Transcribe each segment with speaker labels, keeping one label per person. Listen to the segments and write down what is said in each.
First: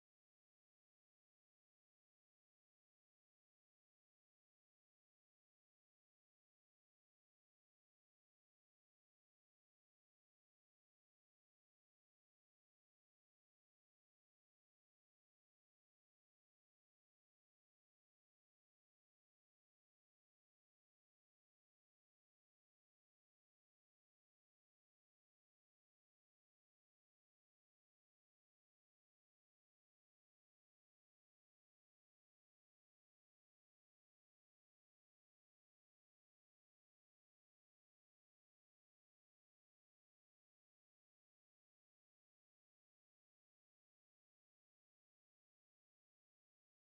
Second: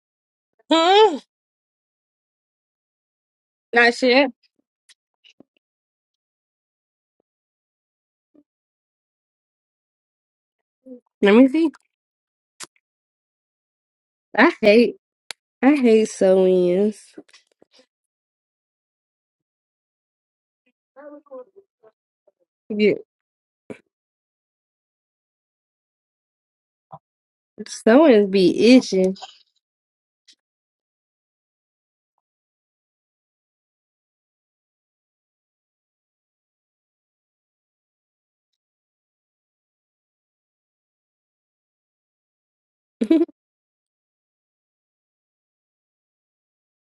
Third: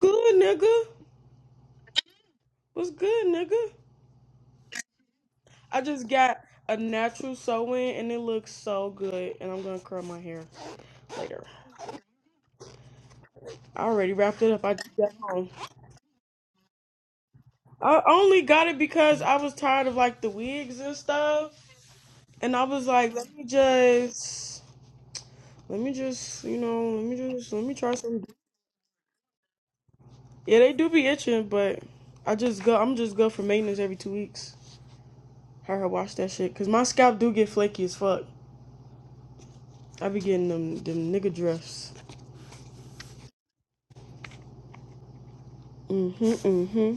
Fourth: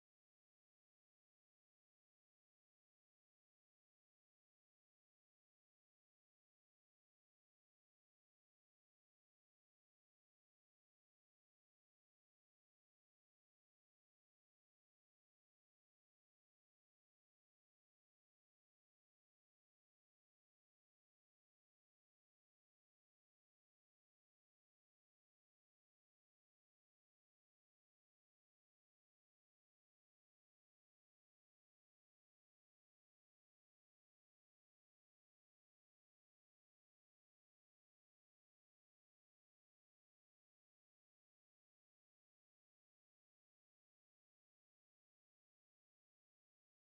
Speaker 1: Good nigga.
Speaker 2: Huh?
Speaker 1: What's good, nigga?
Speaker 2: Not shit.
Speaker 1: I just got a natural sew in and it looks so good. And I'm gonna curl my hair
Speaker 2: Let
Speaker 1: later.
Speaker 2: me see.
Speaker 1: I already wrapped
Speaker 2: I
Speaker 1: it up. I
Speaker 2: hate
Speaker 1: just got home.
Speaker 2: I hate sew-ins.
Speaker 1: I only got it because I was tired of like the wigs and stuff. And I was
Speaker 2: Yeah,
Speaker 1: like, let me just let me just, you know, let me just let me try some
Speaker 2: sew-ins be itching.
Speaker 1: Yeah, they do be itching, but I just go I'm just go for maintenance every two weeks. Have her wash that shit. Cause my scalp do get flaky as fuck. I be getting them them nigga drifts. Mm-hmm, mm-hmm.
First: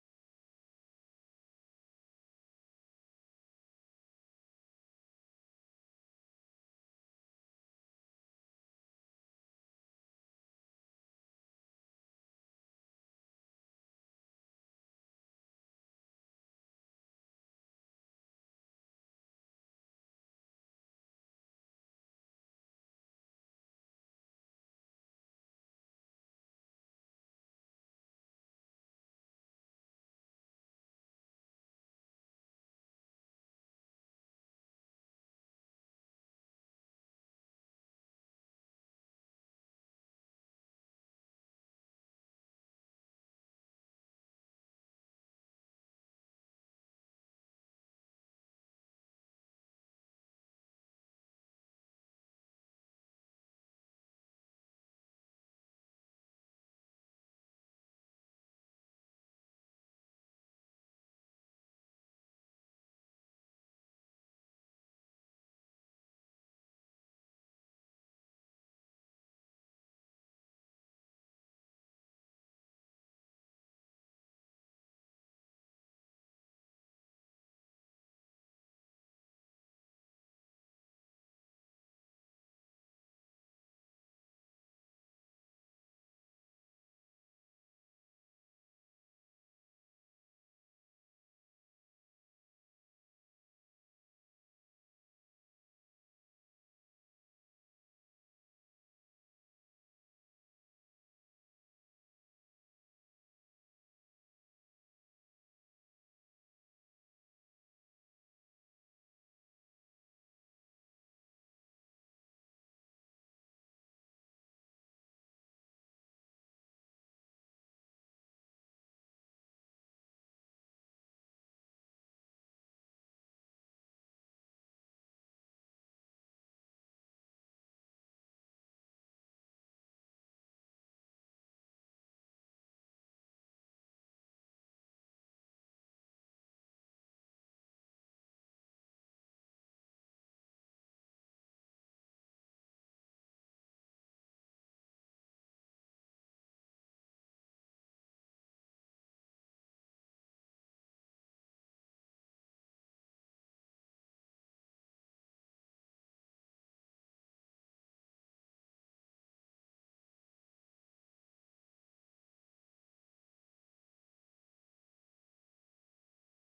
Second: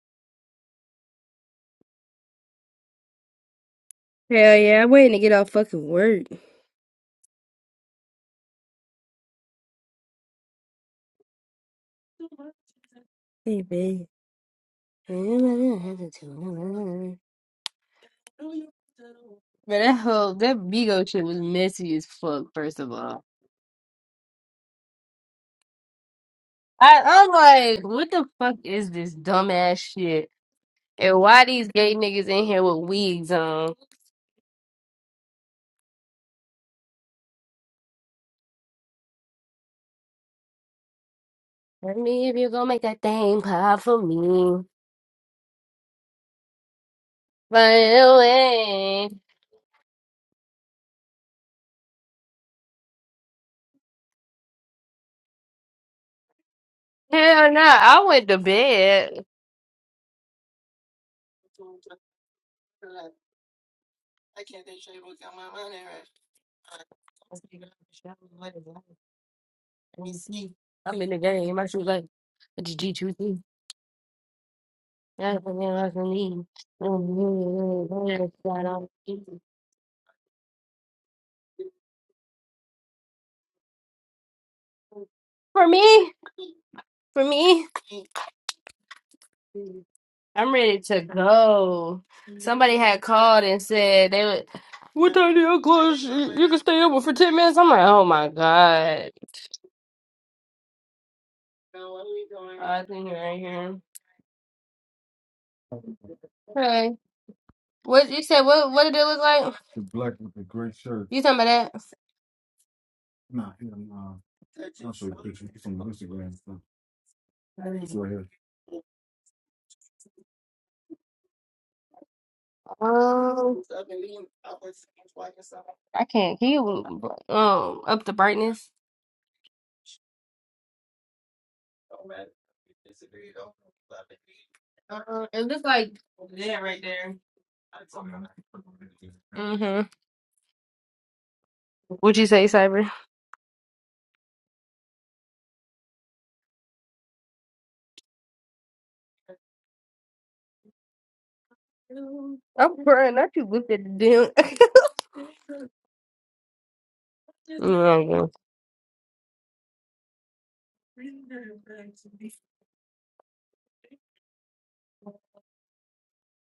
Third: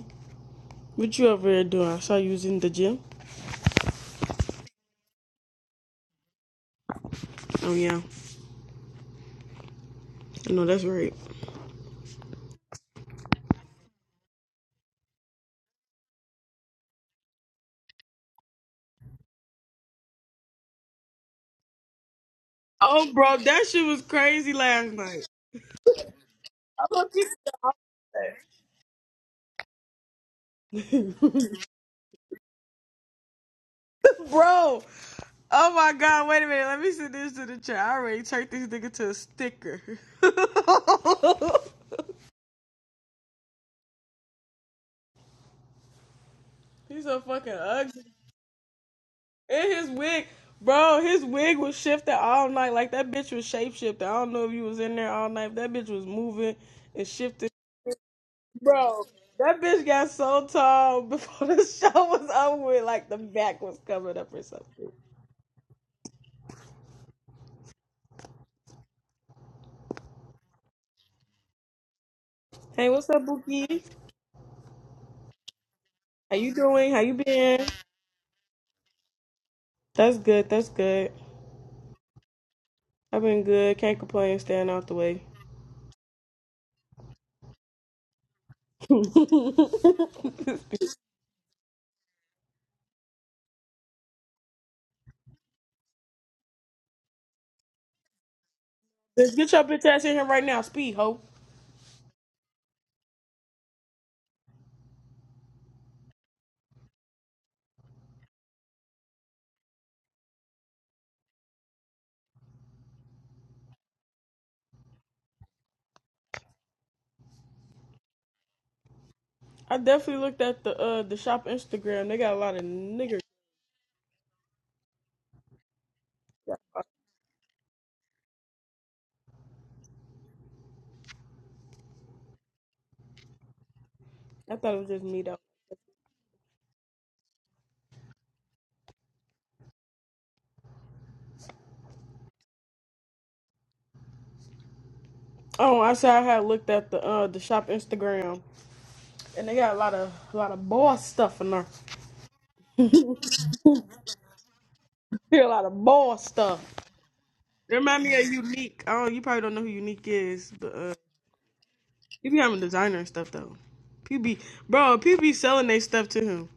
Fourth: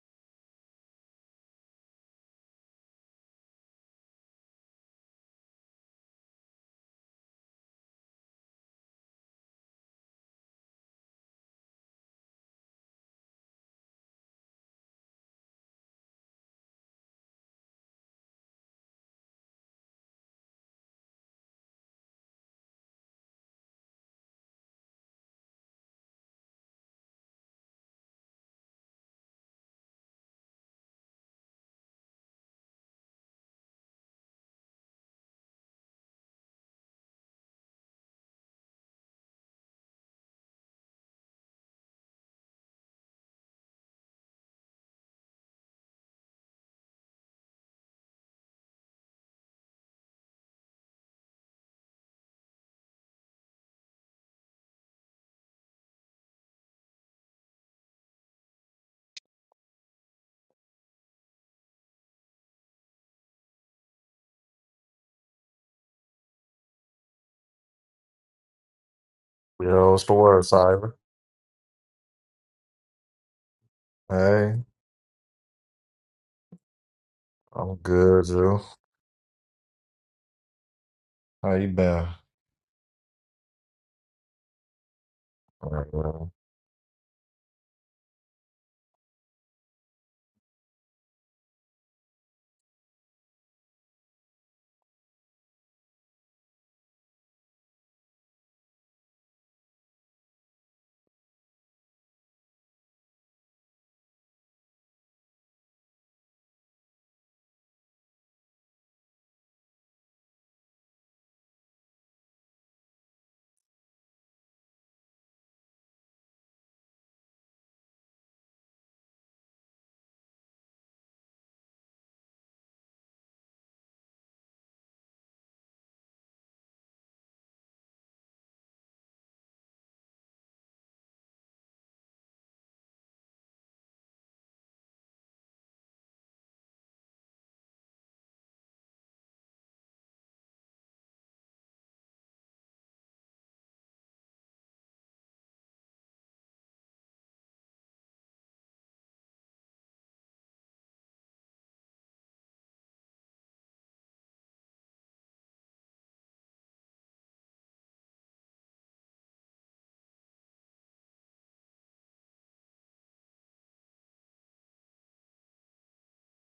Speaker 1: What you over there doing? I saw you was in the gym.
Speaker 2: Hell yeah, I'm waiting to get off fucking work.
Speaker 1: Oh yeah. no, that's right.
Speaker 2: Hey, babe. But that whole that Bigo shit was messy as fuck. First of
Speaker 1: Oh
Speaker 2: all,
Speaker 1: bro, that shit was crazy last night.
Speaker 2: I, I'm like, what the fuck is this dumbass shit? And why these gay niggas in here with wigs on?
Speaker 1: Bro. Oh my god, wait a minute. Let me send this to the chat. I already turned this nigga to a sticker.
Speaker 2: Let me if you gonna make that thing pop for me.
Speaker 1: He's so fucking
Speaker 2: But
Speaker 1: ugly.
Speaker 2: anyway,
Speaker 1: And his wig, bro, his wig was shifted all night. Like that bitch was shape shifted. I don't know if you was in there all night. That bitch was moving and shifted.
Speaker 2: hell no, I went to
Speaker 1: Bro,
Speaker 2: bed.
Speaker 1: that bitch got so tall before the show was over with, like the back was covered up or
Speaker 2: Let
Speaker 1: something.
Speaker 3: Yo, what's
Speaker 2: me
Speaker 3: the word,
Speaker 2: see.
Speaker 3: Cyber?
Speaker 2: I'm in the game. My shoes like, what did
Speaker 1: Hey,
Speaker 2: you
Speaker 1: what's up,
Speaker 2: choose?
Speaker 1: Bookie?
Speaker 3: Hey,
Speaker 2: For
Speaker 1: How
Speaker 2: me,
Speaker 1: you doing? How you been?
Speaker 3: I'm good, Drew.
Speaker 1: That's good, that's good.
Speaker 3: How you been?
Speaker 1: I've been good. Can't complain, staying out the way.
Speaker 2: for me,
Speaker 1: Let's
Speaker 2: I'm ready to go. Somebody had called and said they would. What time do you close? You you can stay over for ten minutes. I'm like, oh my god.
Speaker 1: get your bitch ass in here right now, speed ho.
Speaker 2: Oh, I think you're right here. Okay. What you said? What What did it look like? You talking about that?
Speaker 1: I definitely looked at the uh the shop Instagram. They got a lot of niggers.
Speaker 2: Um, I can't hear. Um, up the brightness.
Speaker 1: I thought it was just me
Speaker 2: Uh,
Speaker 1: though.
Speaker 2: it looks like that right there. hmm What'd you say, Cyber?
Speaker 1: Oh, I said I had looked at the uh the shop Instagram, and they got a lot of a lot of boss stuff in there.
Speaker 2: I'm crying. Not you looked at the damn.
Speaker 1: Hear a lot of ball stuff. It
Speaker 2: no,
Speaker 1: remind me of
Speaker 2: no,
Speaker 1: Unique. I don't, you probably don't know who Unique is, but uh, he be having designer and stuff though. PB, bro, PB selling they stuff to him.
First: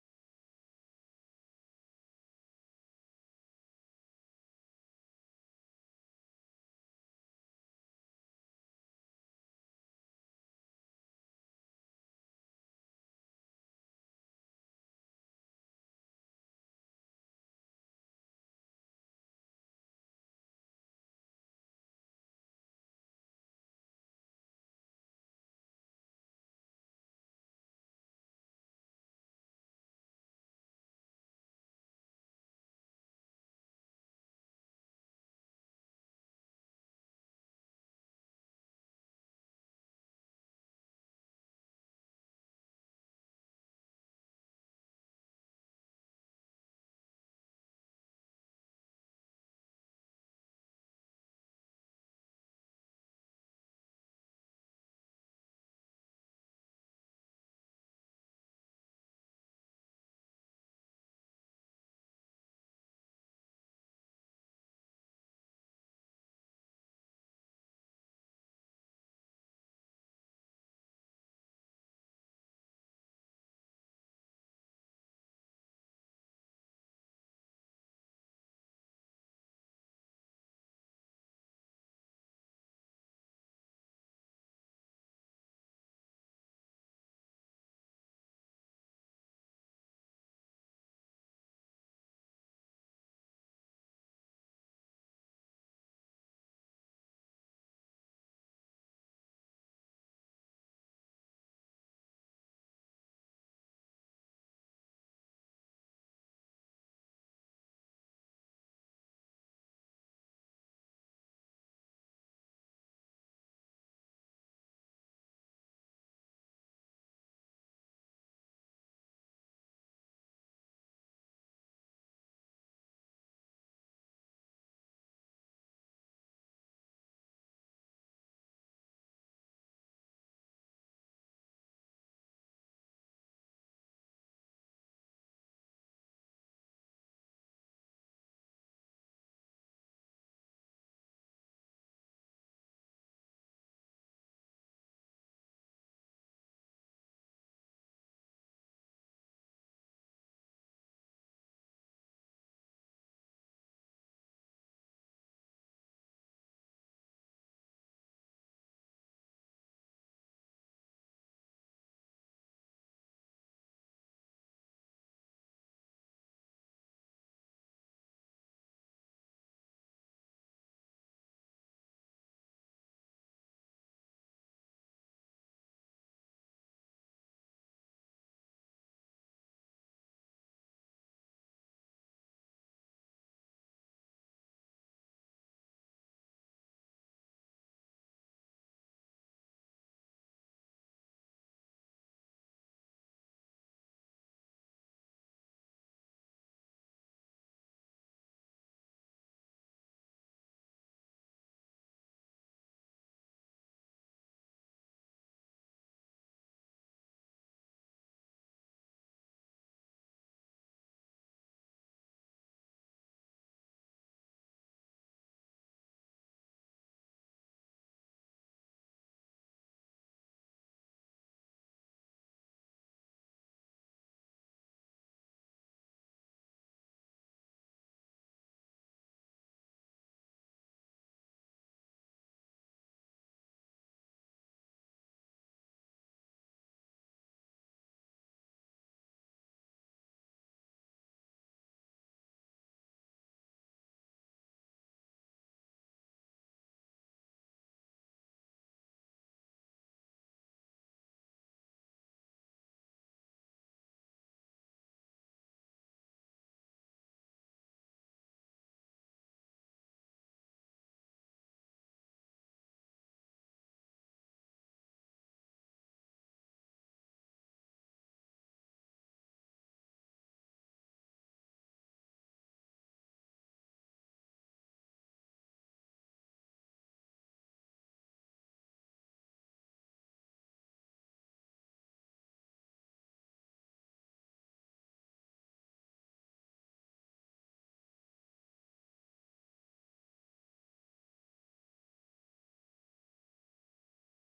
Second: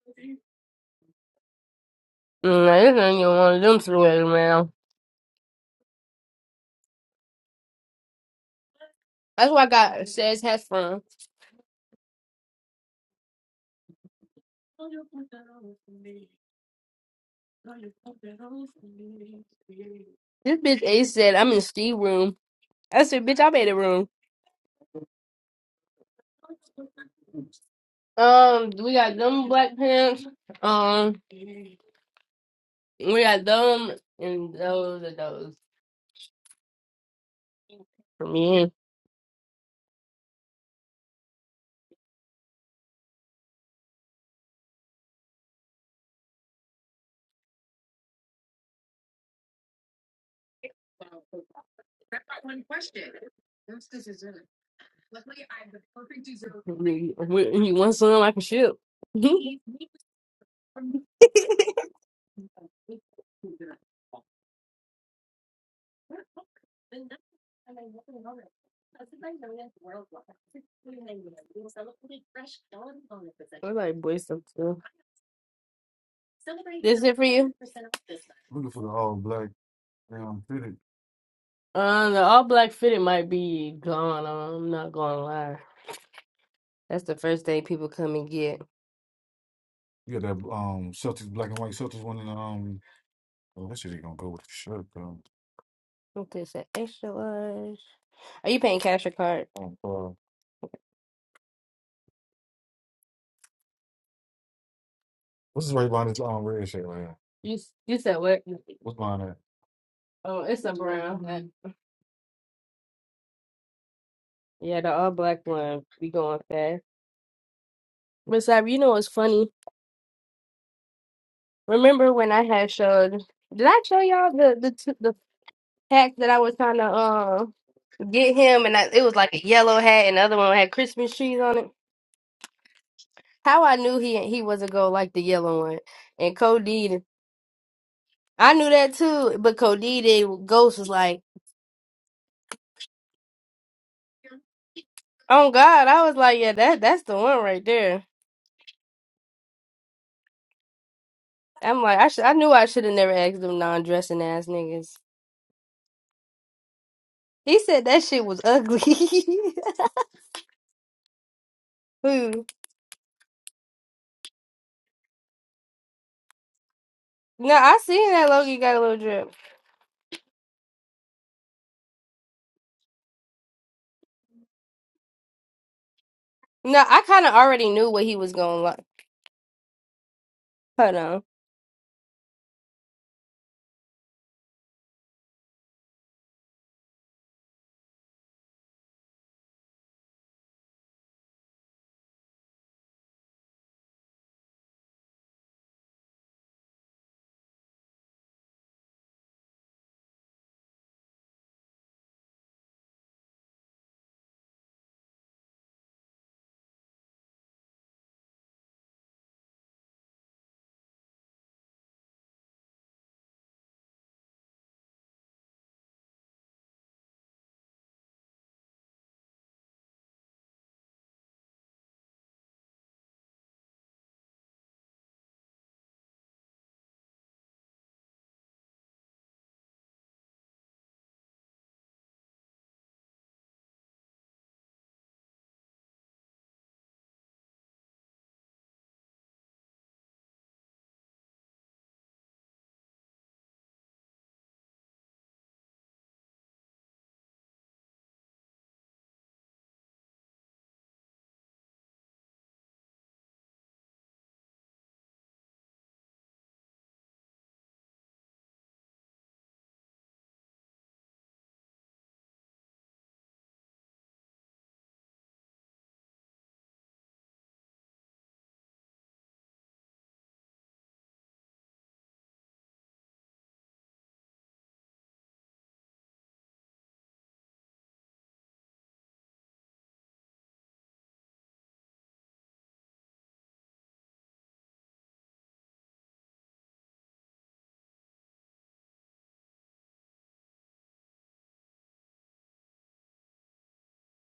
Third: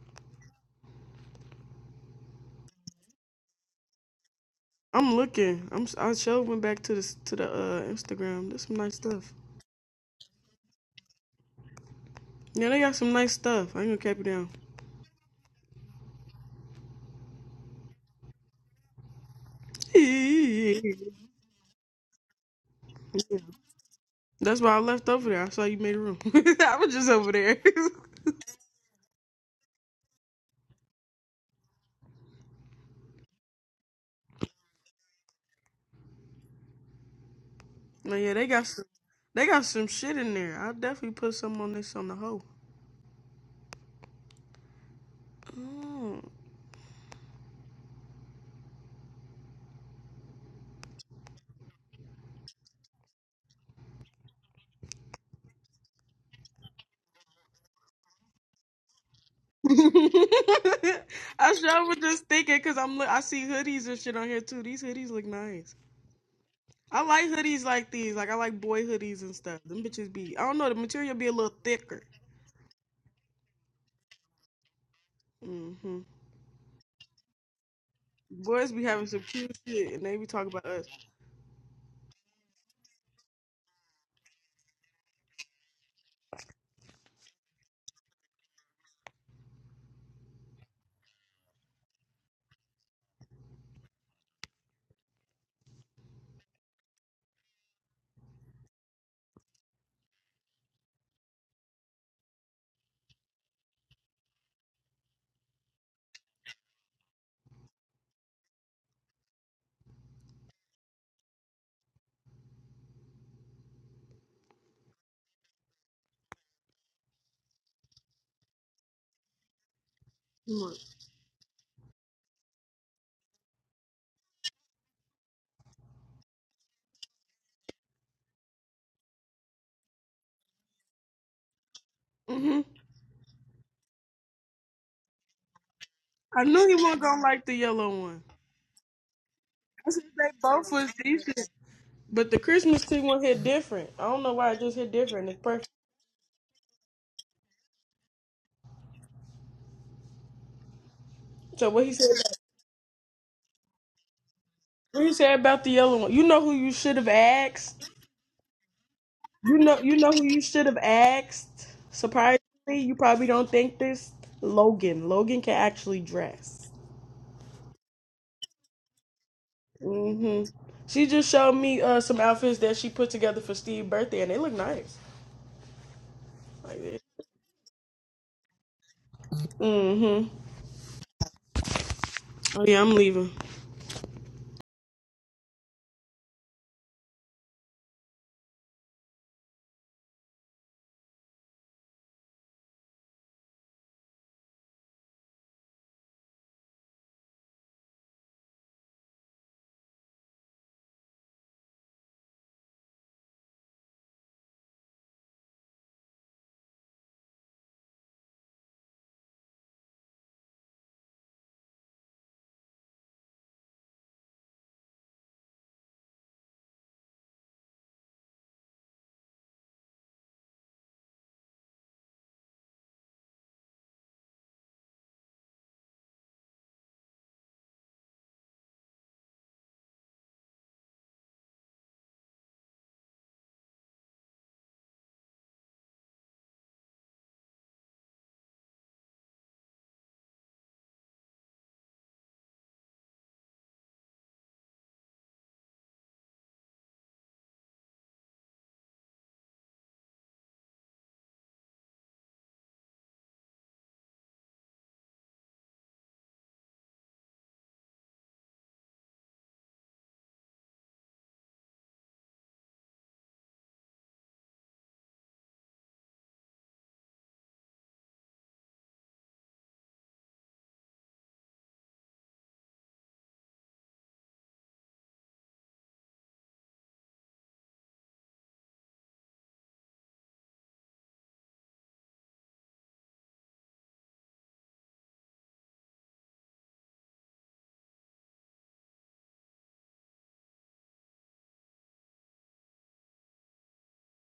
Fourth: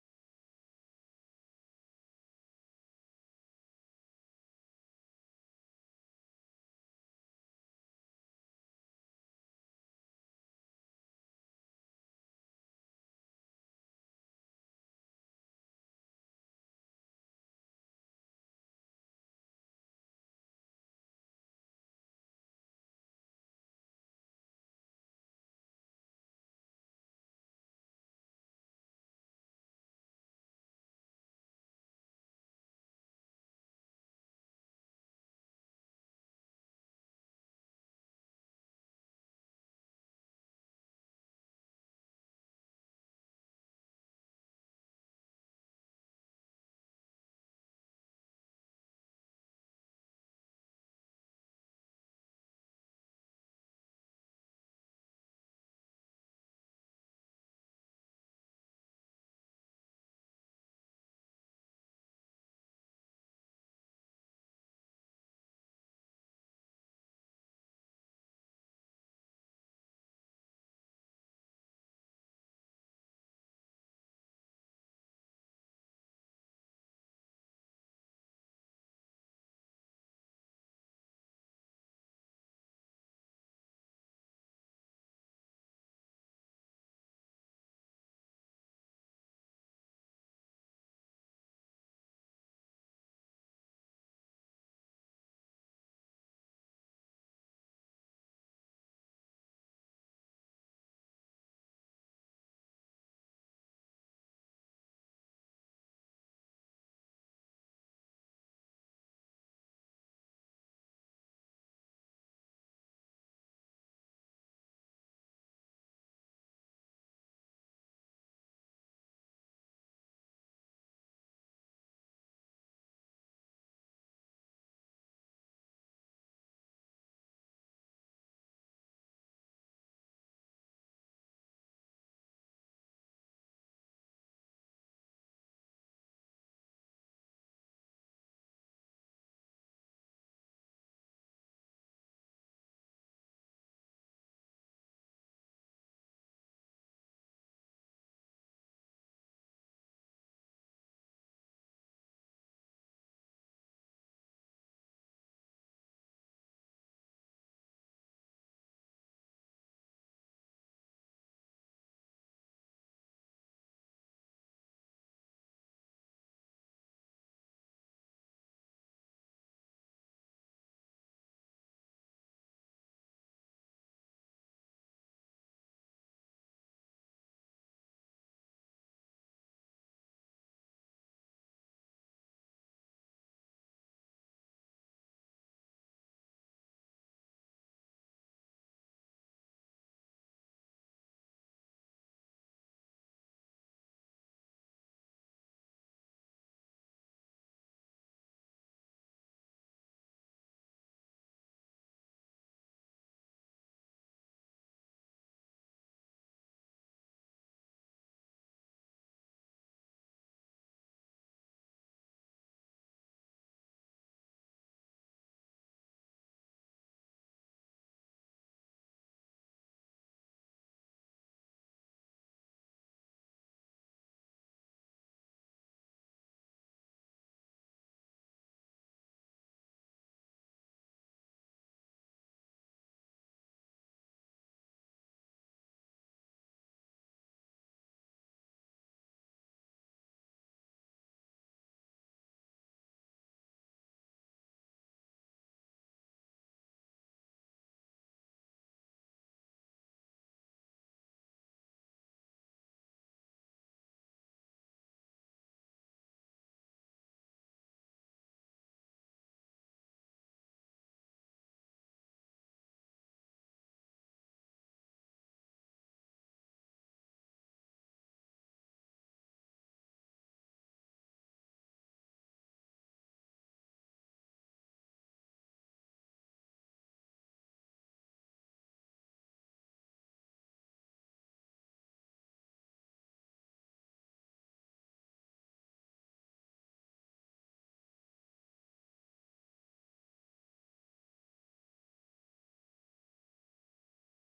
Speaker 2: no, this ain't even one of them sweaters, man.
Speaker 1: I'm looking. I'm. s- I showed went back to the to the uh, Instagram. There's some nice stuff.
Speaker 2: That's why I got says has from.
Speaker 1: Yeah, they got some nice stuff. I ain't gonna cap you down.
Speaker 2: This bitch A said I'm in Steve room. I said,
Speaker 1: Yeah.
Speaker 2: bitch, I made a room.
Speaker 1: That's why I left over there. I saw you made a room. I was just over there.
Speaker 2: Um, we got them black pants. Um, we got them and those and those
Speaker 1: no,
Speaker 2: for
Speaker 1: yeah, they got
Speaker 2: me.
Speaker 1: some. They got some shit in there. I'll definitely put some on this on the hoe. Oh.
Speaker 2: We, we, you want some? I can ship.
Speaker 1: I sure was just thinking because I'm look, I see hoodies and shit on here too. These hoodies look nice. I like hoodies like these. Like I like boy hoodies and stuff. Them bitches be I don't know the material be a little thicker.
Speaker 2: like boy stuff too.
Speaker 1: hmm
Speaker 2: Looking
Speaker 1: Boys
Speaker 2: for
Speaker 1: be
Speaker 2: the
Speaker 1: having
Speaker 2: all
Speaker 1: some
Speaker 2: black
Speaker 1: cute shit and they be
Speaker 2: damn
Speaker 1: talking about
Speaker 2: fitted.
Speaker 1: us.
Speaker 2: Uh, the all black fitted might be gone. I'm not gonna lie. That's the first thing people come and get. You got that um Celtics black and white Celtics one in the um. Oh, that shit ain't gonna go with the shirt though. What this extra large? Are you paying cash or card? Um, uh, what's this right behind this um red shirt right here? You s- you said what? What's behind that? Oh, it's a brown. Yeah, the all black one. We going fast. But Sab, you know what's funny? Remember when I had showed? Did I show y'all the the t- the pack that I was trying to uh get him? And I, it was like a yellow hat, and the other one had Christmas trees on it.
Speaker 1: Mm-hmm.
Speaker 2: How I knew he he wasn't gonna like the yellow one, and
Speaker 1: I knew he
Speaker 2: Cody.
Speaker 1: wasn't gonna like the yellow one.
Speaker 2: I knew that too, but
Speaker 1: I
Speaker 2: Cody
Speaker 1: said they
Speaker 2: did-
Speaker 1: both
Speaker 2: Ghost was
Speaker 1: was
Speaker 2: like,
Speaker 1: decent, but the Christmas tree one hit different. I don't know why it just hit different. It's
Speaker 2: "Oh
Speaker 1: perfect.
Speaker 2: God!" I was like, "Yeah, that that's the one right there."
Speaker 1: So
Speaker 2: I'm
Speaker 1: what he
Speaker 2: like,
Speaker 1: said,
Speaker 2: I should I
Speaker 1: about,
Speaker 2: knew I should have never asked them non-dressing ass niggas.
Speaker 1: what he said about the yellow one. You know who you should have
Speaker 2: He
Speaker 1: asked
Speaker 2: said that shit was ugly.
Speaker 1: You know, you know who you should have asked. Surprisingly,
Speaker 2: Ooh.
Speaker 1: you probably don't think this. Logan. Logan can actually dress.
Speaker 2: No, I seen that Logan got a little drip.
Speaker 1: hmm She just showed me uh, some outfits that she put together for Steve's birthday, and they look nice.
Speaker 2: No,
Speaker 1: Like,
Speaker 2: I kind of already knew what he was going to like.
Speaker 1: mm-hmm.
Speaker 2: Hold on.
Speaker 1: Oh yeah, I'm leaving.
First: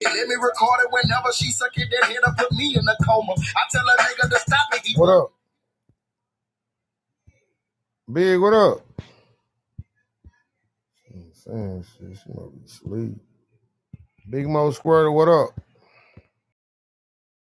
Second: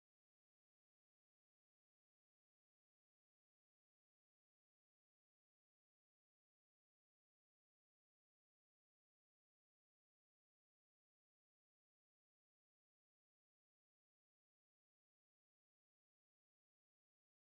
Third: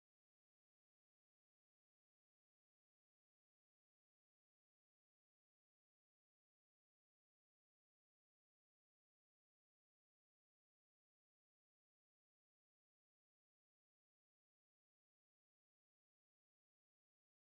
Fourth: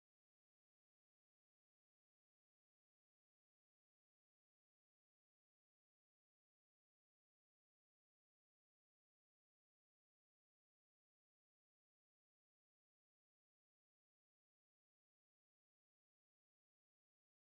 Speaker 4: Let me record it whenever she suck it, then hit her, put me in a coma. I tell a nigga to stop it. What up? Big, what up? I'm Saying shit, she might be asleep. Big Mo Squirtle, what up?